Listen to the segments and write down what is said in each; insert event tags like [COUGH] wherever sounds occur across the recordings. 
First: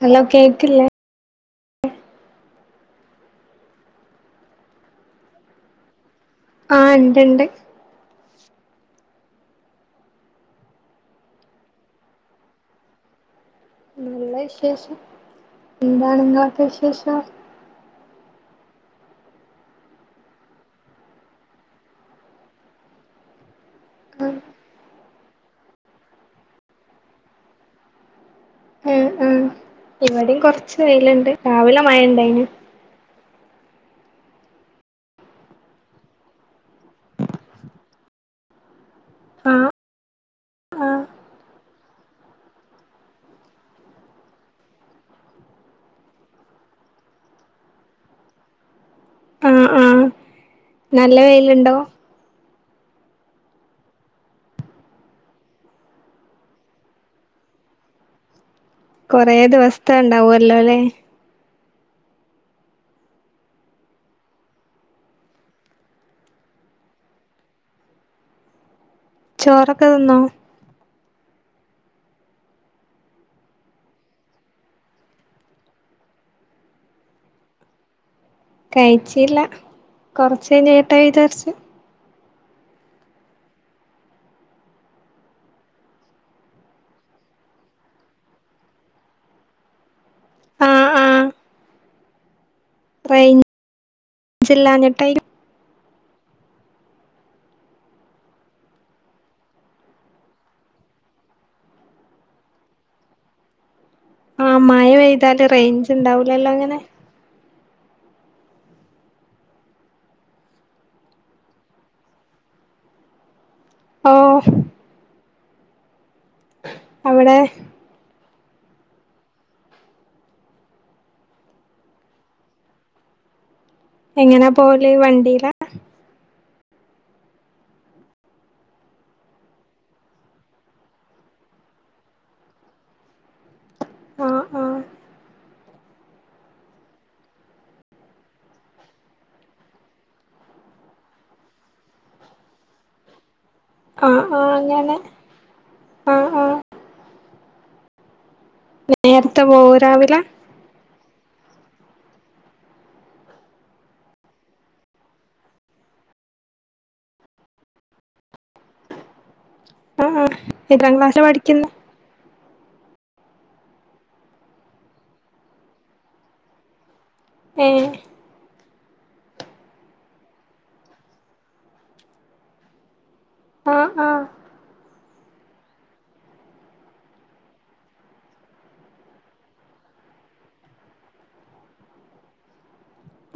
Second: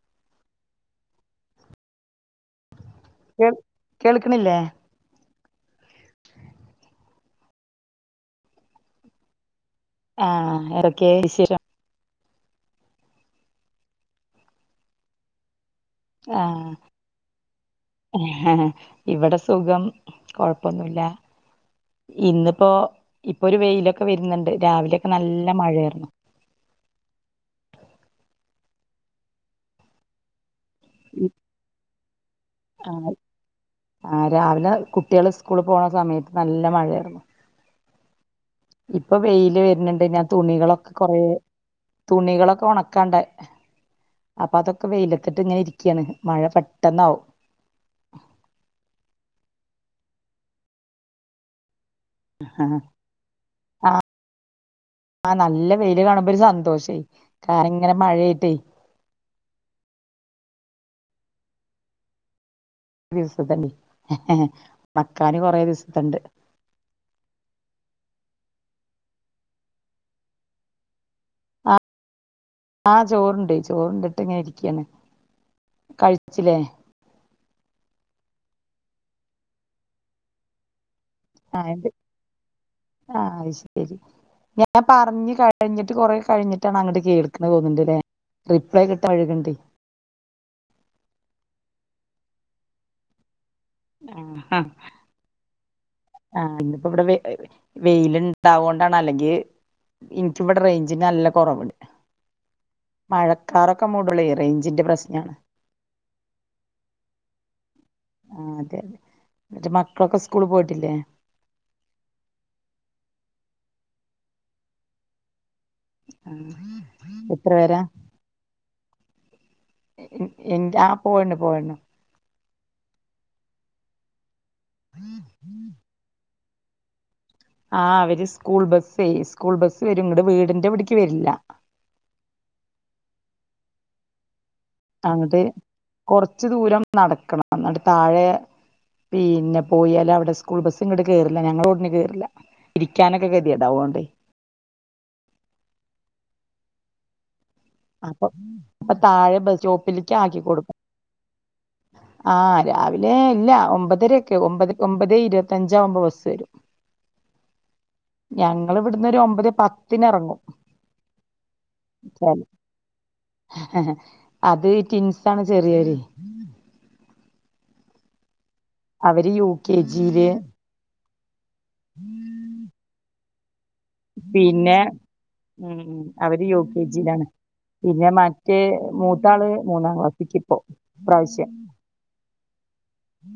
Hello കേക്കില്ലേ ഞ്ഞം കേൾക്കണില്ലേ ആഹ ണ്ട്ണ്ട് ആഹ എറക്കിയേ ത്ശരി ല്ല വിശേഷം എന്താാണ് നിങ്ങളൊക്കെ വിശേഷം ആഹ് ഇവിടെ സുഖം കൊഴപ്പൊന്നുമല്ല ഇന്നിപ്പോൊ ഇപ്പൊ ഒരു വെയിലൊക്കെ ആഹ് വരുന്നുണ്ട് രാവിലെയൊക്കെ നല്ല മഴായിരുന്നു ആ ആ ഇവിടെയും കൊറച്ച് ച്ച് വെയിലുണ്ട് രാവിലെ മഴണ്ട അയിന് ആ രാവിലെ കുട്ടികള് സ്കൂള് പോണ സമയത്ത് നല്ല മഴയായിരുന്നു ഇപ്പൊ വെയില് ആഹ് വരുന്നുണ്ട് ഞാ തുണികളൊക്കെ ആഹ് കുറെ തുണികളൊക്കെ ഉണക്കാണ്ട അപ്പൊ അതൊക്കെ വെയിലത്തിട്ട് ഇങ്ങനെ ഇരിക്കയാണ് മഴ പെട്ടെന്നാവും ആഹ് ആഹ് നല്ല വെയിലുണ്ടോ ആഹ ആഹ നല്ല വെയില് കാണുമ്പൊ ഒരു സന്തോഷ ക ഇങ്ങനെ മഴയിട്ടേ കൊറേ ദിവസ്ഥ ഉണ്ടാവല്ലോ ല്ലേ ദിവസത്തെനി മക്കാന് കൊറെ ദിവസത്തെണ്ട് ചോറൊക്കെ ത്ന്നോ ആ ആഹ് ചോറ്ണ്ട് ചോറുണ്ടിട്ട് ങ്ങനെ ഇര്ക്കാണ് കഴിച്ചിലെ കഴിച്ചീല്ല കൊറചൈ ടയ്ടേർസ് ആഹ് എന്ത് ആഹ് അയ്ശരി ഞാൻ പർഞ് കേ കഴിഞ്ഞിട്ട് കൊറെ കഴിഞ്ഞിട്ടാണ് അങ്ങട്ട് കേൾക്ക തോന്ന്ണ്ട്ലെ റിപ്ലൈ കിട്ടാ വയ്ക്ണ്ടേ റെയ് ജില്ലാഞ്ഞിട്ടയ് നു ആ ഇപ്പോ വടെ വെയില് ണ്ടാവോണ്ടാണ് അല്ലെങ്കിൽ ഇൻക്കിവിടെ റേഞ്ചിന് നല്ല കൊറവ്ണ്ട് മഴക്കാറൊ ആ മഴ പെയ്താല് റേഞ്ച് ണ്ടാവൂലല്ലോ ങ്ങനെ ആ അതെ റ്റ് മക്കളൊക്കെ സ്കൂള് പോയി ട്ടില്ലേ ഓ ഹ് അവിടെ എത്ര പേരാ എന്റെ ആ പോയ്ണ് പോയ്‌ണ് എങ്ങനെപ ഓല് വണ്ടീല ആ അവര് സ്കൂൾ ബസ്സേ സ്കൂൾ ബസ്സ് വരും ങ്ങട്ട് വീടിന്റെ ഇവട്ക്ക് വരില്ല ആഹ് ആഹ് കൊർച്ച് ദൂരം നടക്കണം ന്നട്ട് താഴെ പിന്നെ പോയാല് അവിടെ സ്കൂൾ ബസ്സ്ങ്ങട്ട് കേറില്ല ഞങ്ങളെറോഡിന് കേറില്ല തിരിക്കാനൊക്കെ ആ ആ അങ്ങനെ ആ ആ അപ്പൊ താഴെ ബ പോവോ സ്റ്റോപ്പിൽക്ക് രാവിലെ ആക്കി കൊടുകും ആ രാവിലെ ഇല്ല ഒമ്പതരൊക്കെ ഒമ്പത് ഒമ്പതേ ഇരുപത്തഞ്ചാവുമ്പം ബസ്സെരും ഞങ്ങള് ഇവട്ന്നൊരു ഒമ്പത് പത്തിന് ആ ഇറങ്ങും എത്രാം ക്ലാസ്സാ പഠിക്ന്നെ അത് റ്റിൻസാണ് ചെറ്യേര് ഏ അവര് യു. കെ. ജില് ആഹ് ആഹ് പിന്നെ ഉം അവര് യു. കെ ജിലാണ് പിന്നെ മറ്റേ മൂത്താള് മൂന്നാം ക്ലാസിക്കിപ്പോ ഇപ്രാവശ്യം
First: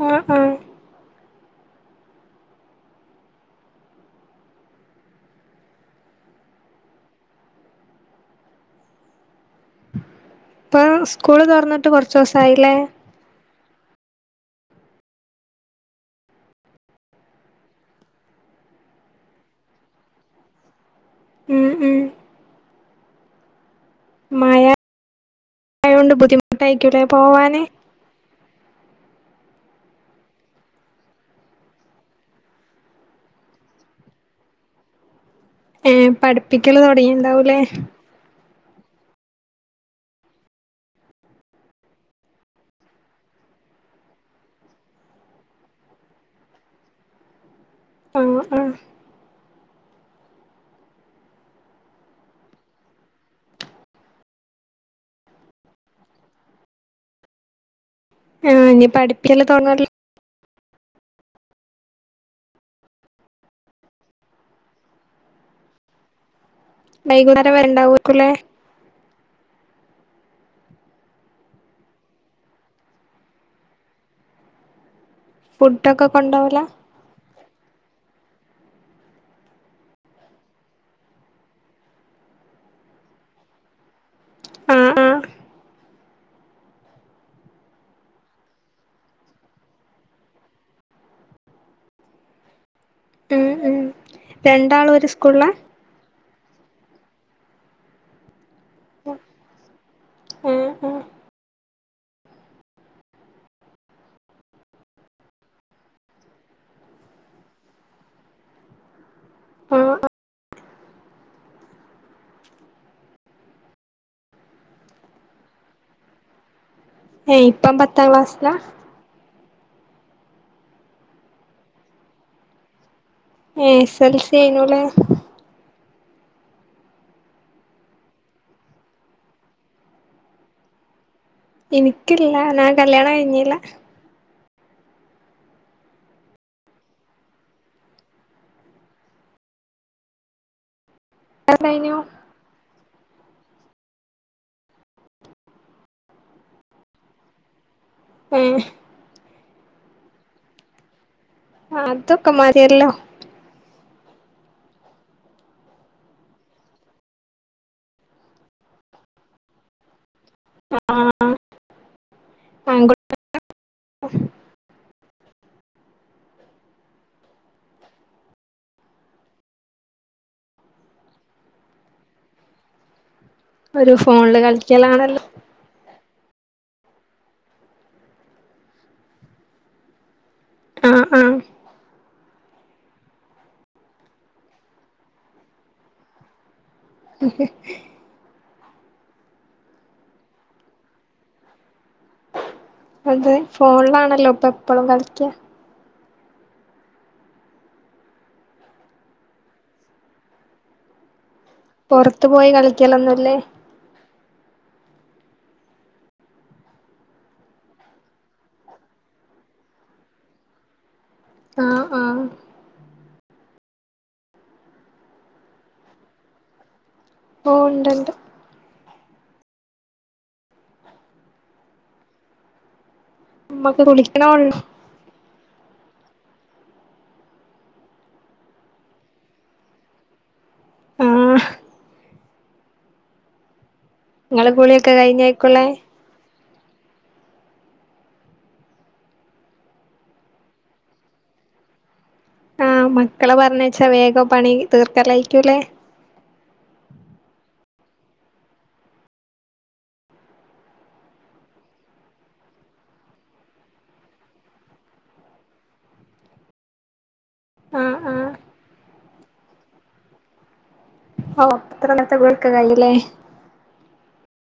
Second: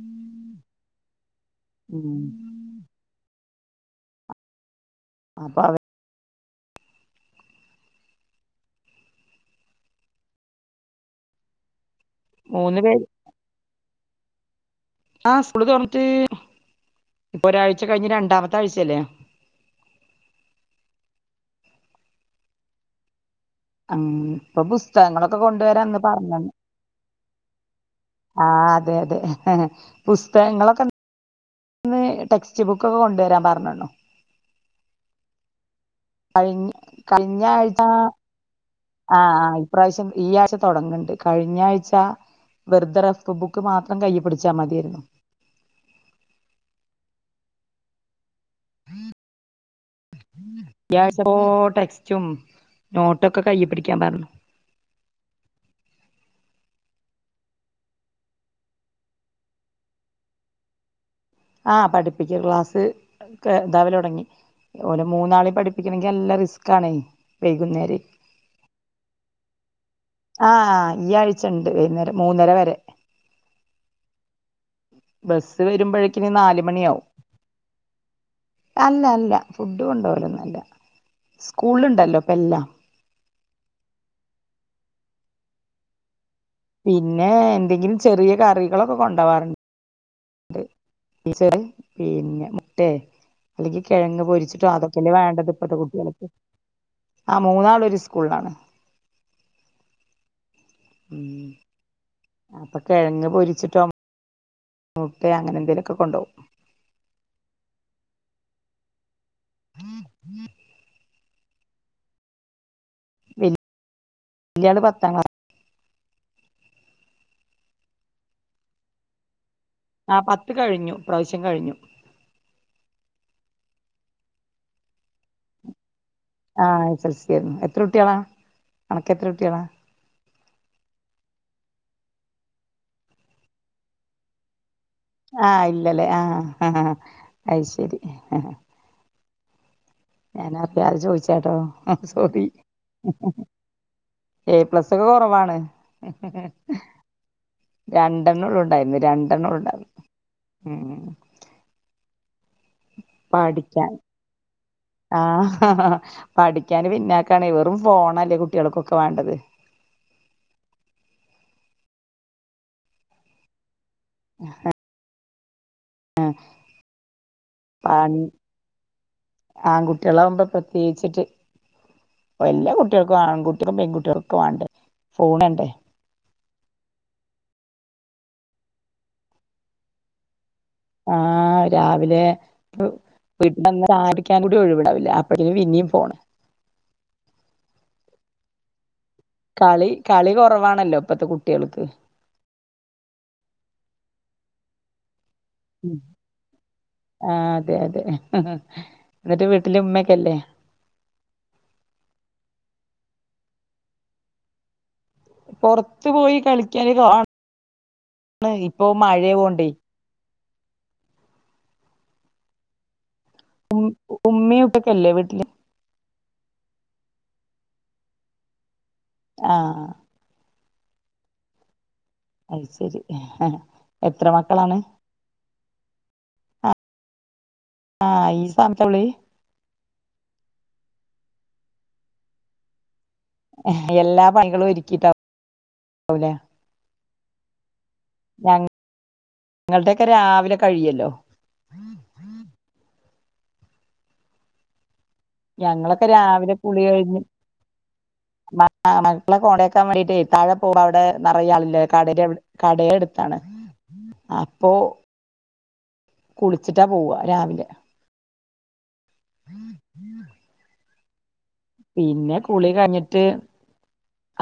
ആ ആ ഉം അപ്പ വ പ്പ സ്കൂള് തൊർന്നിട്ട് കൊർ ച്ചോസായിലെ മൂന്ന് പേര് ആ സ്കൂള് തുന്നിട്ട് പ്പൊരാഴ്ച കഴിഞ് രണ്ടാമത്തെ ആഴ്ചല്ലേ ഉം ഉം ഉം ഇപ്പൊ മഴ പുസ്തകങ്ങളൊക്കെ കൊണ്ടുവരാന്ന് പറഞ്ഞന്ന് ഇ ആ അതെ അതെ പുസ്തകങ്ങളൊക്കെന്ന് ടെക്സ്റ്റ് ബുക്കൊക്കെ കൊണ്ടുവരാൻ പറഞ്ഞ്ണു ഏഹ് കഴിഞ്ഞ പഠിപ്പിക്കല് തുടങ്ങിയീണ്ടാവൂലേ ആഹ് ആ ഇപ്രാവശ്യം ഈ ആഴ്ച തൊടങ്ങ്ണ്ട് കഴിഞ്ഞ ആഴ്ച വെർതെ റഫ് ബുക്ക് മാത്രം കയ്യ് പിടിച്ചാ മതിയായിരുന്നു ആ ഈ ആഴ്ച്ചോ ടെക്സ്റ്റും നോട്ടൊക്കെ കയ്യ് പിടിക്കാൻ പറഞ്ഞു ആഹ ഇനി പഠിപ്പ്യല്ലാ തൊടങ്ങാതി ആഹ് പഠിപ്പിക്കൽ ക്ലാസ് ഒക്കെ താവല് തൊടങ്ങി ഓലെ മൂന്നാളിം പഠിപ്പിക്കണെങ്കിൽനല്ല റിസ് വൈകുന്നേര വരണ്ടാവൂക്കുലെ ആഹ് ഈആഴ്ച്ച ഇണ്ട് വൈന്നേരംമൂന്നരവരെ ബസ്സ് ഫുഡൊക്കെ വരുമ്പഴേക്കും ഇനി കൊണ്ടോവലാ നാല്മണിയാവും അല്ലഅല്ല ഫുഡ്കൊണ്ടോ വലൊന്നൊല്ല സ്കൂൾണ്ട്ല്ലോ ഇപ്പല്ലാം ആഹ് ആഹ് പിന്നെ എന്തെങ്കിലും ചെറിയകറികളൊക്കെ കൊണ്ടവാറ് [UNINTELLIGIBLE] പിന്നെ ട്ടേ ഉം ഉം അല്ലെങ്കികെഴങ്ങ്പൊരിച്ചിട്ടോ രണ്ടാളും ഒരു സ്കൂളിലാ അതൊക്കെല്ലേവേണ്ടത് ഇപ്പത്തെകുട്ടിയൾക്ക് ആ മൂന്നാളൊരുസ്ക്ലൂൾളാണ് ആഹ് ആഹ് [UNINTELLIGIBLE] അപ്പൊകെഴങ്ങ്പൊരിച്ചിട്ടോ മുട്ടേ അങ്ങനെന്തേലൊക്കെകൊണ്ടോവും ആഹ് [INAUDIBLE] വല്യാള് പത്താം ക്ലാസ് ഏയ് ഇപ്പം പത്താംക്ലാസ്സ്ലാ? ആപത്ത്കഴിഞ്ഞു ഇപ്രാവശ്യംകഴിഞ്ഞു. ഏ എസ്എൽസിയ്നുലെ? ആഹഎസ്എൽസിയിരുന്നു എത്ര കുട്ടിയളാ അനക്ക്എത്രകുട്ടിയളാ? എനിക്കില്ല ഞാൻകല്യാണം കഴിഞ്ഞില്ല ആഹ് ഇല്ല ലെ ആഹ് ഹഹഹ അയ്ശരി ഹ ഹ [UNINTELLIGIBLE] ചോയ്ച്ചാട്ടോ കഴിഞ്ഞു അഹ് സോറി ഏ പ്ലസ്സൊക്കെ കൊറവാണ് ഏ രണ്ടെണ്ണൊള്ളൂ ഉണ്ടായിരുന്ന് രണ്ട് [UNINTELLIGIBLE] അ അതൊക്കെമതിയല്ലോ പഠിക്ക്യാൻ ആഹ ഹഹഹ പഠിക്ക്യാന്പിന്നാക്കാണെ വെറുംഫോണല്ലേ കുട്ടിയാൾക്കൊക്കെവാണ്ടത്. [UNINTELLIGIBLE] അഹ ആ പണി ആൺകുട്ടിയളാവുമ്പോപ്രത്യേയിച്ചിട്ട് എല്ലാകുട്ടികള ഇപ്പൊ ആൺകുട്ടിയളും ഒരു ഫോണില് പെൺകുട്ടിയളൊക്കെവാണ്ടേ കളിക്കലാണല്ലോ ഫോണണ്ടെ? ആഹ് രാവിലെ [UNINTELLIGIBLE] കൂടി ഒഴിവ്ണ്ടാവില്ല അപ്പഴേക്കുംപിന്നീംഫോണ് ഹെഹെ കളി കളികൊറവാണല്ലോ ഇപ്പത്തെകുട്ടിയാൾക്ക്. അതെ ഫോണിലാണല്ലോ ഇപ്പ എപ്പോഴും കളിക്കാ ആ അതെ അതെ എന്നിട്ട് വീട്ടിലെ ഉമ്മക്കല്ലേ പൊറത്തു പോയി കളിക്കലൊന്നുംല്ലേ പൊറത്ത് പോയി കളിക്കല് കാണ ഇപ്പൊ മഴ യായണ്ടേ ആ ആ ഉമ്മയുംഉപ്പയുംക്കെ ഇല്ലേ വീട്ടില് ഓ ഉണ്ട്ഉണ്ട് ആ അത് ശരി മമ്മക്ക് കുളിക്കണ് എത്ര ഉള്ളൂ മക്കളാണ് ആ ഈ സമയത്തെ കുളി ആഹ് എല്ലാ ഇങ്ങളെ പണികളും കുളിയൊക്കെ കഴിഞ്ഞായിക്കുല്ലേ ഒരുക്കിട്ടാപോകല് ഞങ്ങളുടെയൊക്കെ രാവിലെ കഴിയല്ലോ ആഹ് മക്കളെ പറഞ്ഞച്ചാ വേഗം പണി തീർക്കലായി ഞങ്ങളൊക്കെ രാവിലെ കുളി കഴിഞ്ഞ് മ മക്കളെ കോണ്ടക്കാൻ വേണ്ടിട്ട് താഴെ പോവ അവിടെ നിറയ ആളില്ലേ കടയുടെ എടുത്താണ് അപ്പൊ കുളിച്ചിട്ടാ പോവ രാവിലെ ആഹ് ആഹ് ഓ അത്ര നേരുത്തെ പിന്നെ കുളിക്കെ കുളി കയിയുമോ കഴിഞ്ഞിട്ട്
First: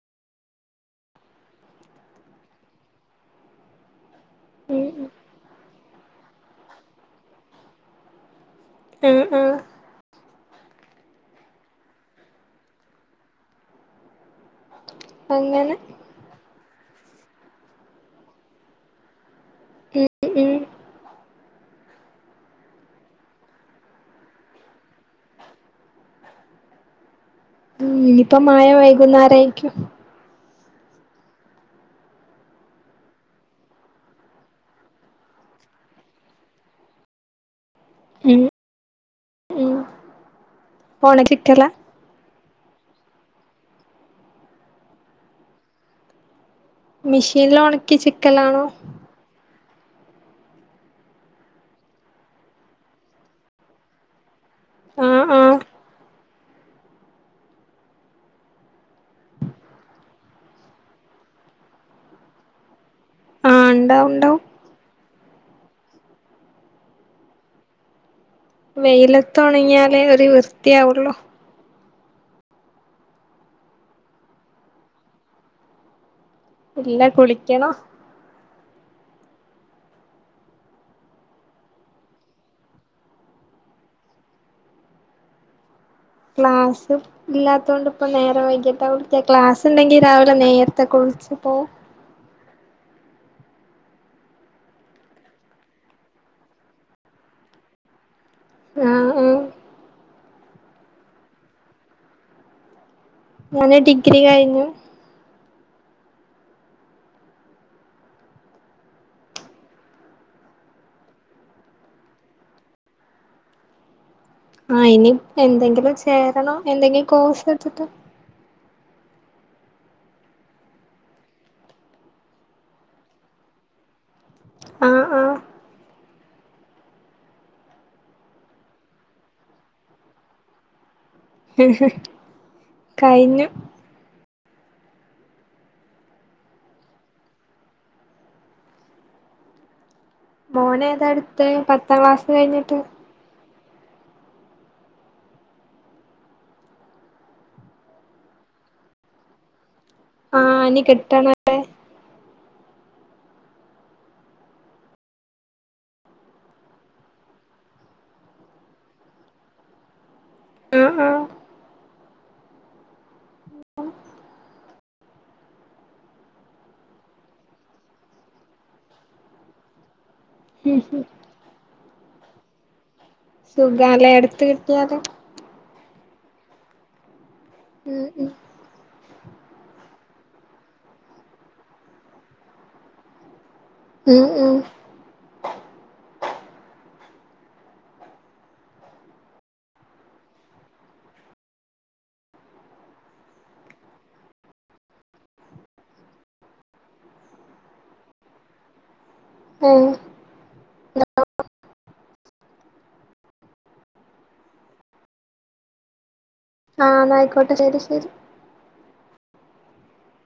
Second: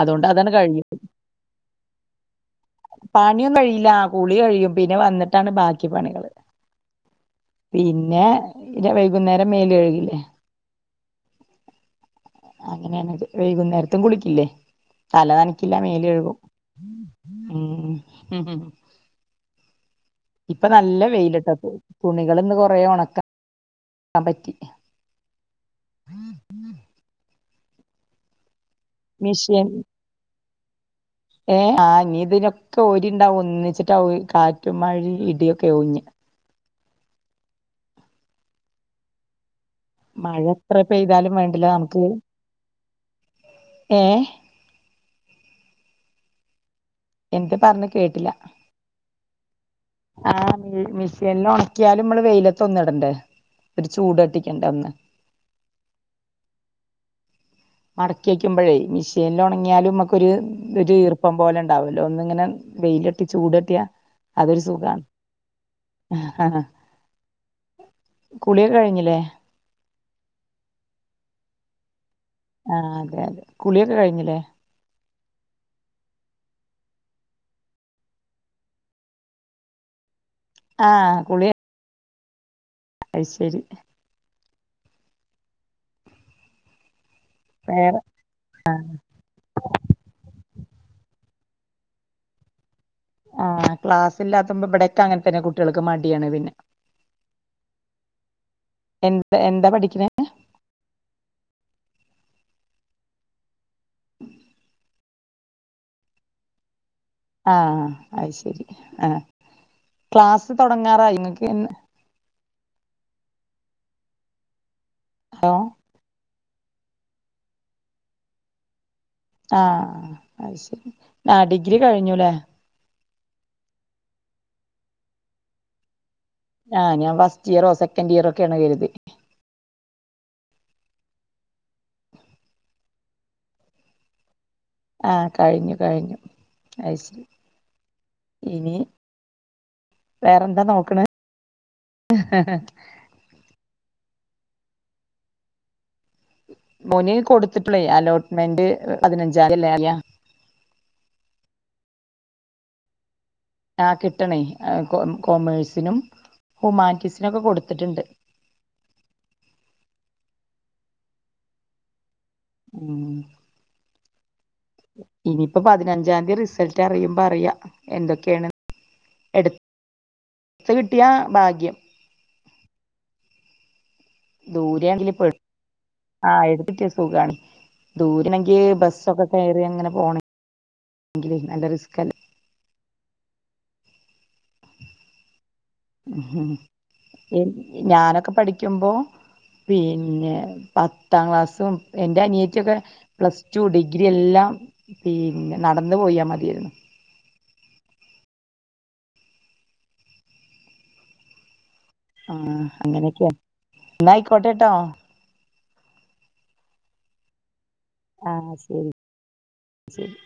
അതുകൊണ്ട് അതങ്ങ് കഴിഞ്ഞ് പണിയൊന്നും കഴിയില്ല കുളി കഴിയും ഉം പിന്നെ വന്നിട്ടാണ് ബാക്കി പണികള് പിന്നെ ഉം ആഹ് വൈകുന്നേരം ആഹ് മേല് കഴുകില്ലേ അങ്ങനെയ വൈകുന്നേരത്തും കുളിക്കില്ലേ തല അങ്ങനെ നനക്കില്ല മേല് കഴുകും ഉം ഉം ഉം ഇപ്പൊ നല്ല വെയിലിട്ട തുണികൾ ഇന്ന് കൊറ ഉണക്കാൻ പറ്റി ഇനിപ്പം മയ മിഷീൻ വൈകുന്നേരായിക്കും ഏ ആ നി ഇതിനൊക്കെ ഒരിണ്ടാവ ഒന്നിച്ചിട്ടാ കാറ്റും മഴയും ഇടിയൊക്കെ ഓഞ്ഞ് ഉം ഉം മഴ എത്ര പെയ്താലും ഒണക്കിക്കല വേണ്ടില്ല നമുക്ക് ഏ എന്ത് മിഷീനില് പറഞ്ഞ് ഉണക്കി കേട്ടില്ല ചിക്കലാണോ ആ മിഷീനില് ഉണക്കിയാലും നമ്മള് വെയിലത്ത ഒന്ന് ഇടണ്ടേ ഒരു ചൂടട്ടി ണ്ടന്ന് ആഹ് ആഹ് മടക്കി വക്കുമ്പോഴേ മിഷീനിൽ ഉണങ്ങിയാലും നമ്മക്കൊരു ഒരു ഈർപ്പം പോലെ ഉണ്ടാവല്ലോ ഒന്നിങ്ങനെ വെയിലട്ടി ആഹ് ചൂടട്ടിയാ ഇണ്ടാവും ഇണ്ടാവും അതൊരു സുഖമാണ് ആ വെയിലത്തോണങ്ങിയാലേ ഒരു വൃത്തിയാവോള്ളൂ ആ അതെ അതെ കുളിയൊക്കെ കഴിഞ്ഞില്ലേ ഇല്ല കുളിക്കണം ആ കുളിയ അയ് ശരി ക്ലാസ്സ്‌ ഇല്ലാത്തൊണ്ട് വേറെ പ്പം നേരം വൈകി ആവുടത്തെ ക്ലാസ് ഉണ്ടെങ്കിൽ രാവിലെ നേരെ ത്തെ കുളിച്ചിപ്പോ ആ ക്ലാസ്സല്ലാത്തുമ്പോ ഇവിടൊക്ക അങ്ങനെ തന്നെ കുട്ടികൾക്ക് മടിയാണ് പിന്നെ ആഹ് എന്താ ആഹ് എന്താ പഠിക്കണേ ഞാന് ഡിഗ്രി കഴിഞ്ഞു ആ അയ് ശരി ആ ക്ലാസ്സ് തുടങ്ങാറായി ങ്ങക്ക് എന്ന് ആ ഇനി ഹലോ എന്തെങ്കിലും ചെ ണോ എന്തെങ്കിലും കോഴ്സ് എടുത്തിട്ട് ആഹ് അത് ശരി ആ ഡിഗ്രി കഴിഞ്ഞുലെ ആ ആ ആഹ് ഞാൻ ഫസ്റ്റ് ഇയറോ സെക്കൻഡ് ഇയറൊക്കെയാണ് കരുതി കഴിഞ്ഞു ആഹ് കഴിഞ്ഞു കഴിഞ്ഞു അയ്ശരി ഇനി വേറെന്താ മോൻ നോക്കണ് ഏതാടുതെ പത്താം ക്ലാസ് കഴിഞ്ഞിട്ട് മോന് കൊടുത്തപ്ലെ അലോട്ട്മെന്റ് പതിനെഞ്ചാന്തില്ലേ അറിയ ആഹ് ഇനി കിട്ടണല്ലേ ആ കിട്ടണേ കോ കോമേഴ്സിനും ഹുമാറ്റീസിനും ഒക്കെ കൊടുത്തിട്ടുണ്ട് ആഹ് ആഹ് ഉം ഇനിയിപ്പോ പതിനഞ്ചാംന്തി റിസൾട്ട് അറിയുമ്പോ അറിയാം എന്തൊക്കെയാണ് എടു ച്ച് കിട്ടിയ ഭാഗ്യം സു വിലെ എടുത്ത് കിട്ടിയാല് ആഹ് എടുത്തിട്ട് സുഖാണ് ഉം ഉം ദൂരണങ്കി ബസ് ഒക്കെ കി കയറി അങ്ങനെ പോണങ്കില് നല്ല റിസ്കല്ലേ ഉം ഉം പിൻ ഞാനൊക്കെ പഠിക്കുമ്പോ പിന്നെ പത്താം ക്ലാസും എന്റെ അനിയത്ത യൊക്കെ പ്ലസ് ടു, ഡിഗ്രി എല്ലാം പിന്നെ നടന്ന് പോയാ മതിയായിരുന്ന് ഉം [UNINTELLIGIBLE] ആ അങ്ങനെയക്കെയ എന്നായിക്കോട്ടേട്ടോ ആഹ് ന്ന ആയിക്കോട്ടെ ശരി ആഹ് ശരി ശരി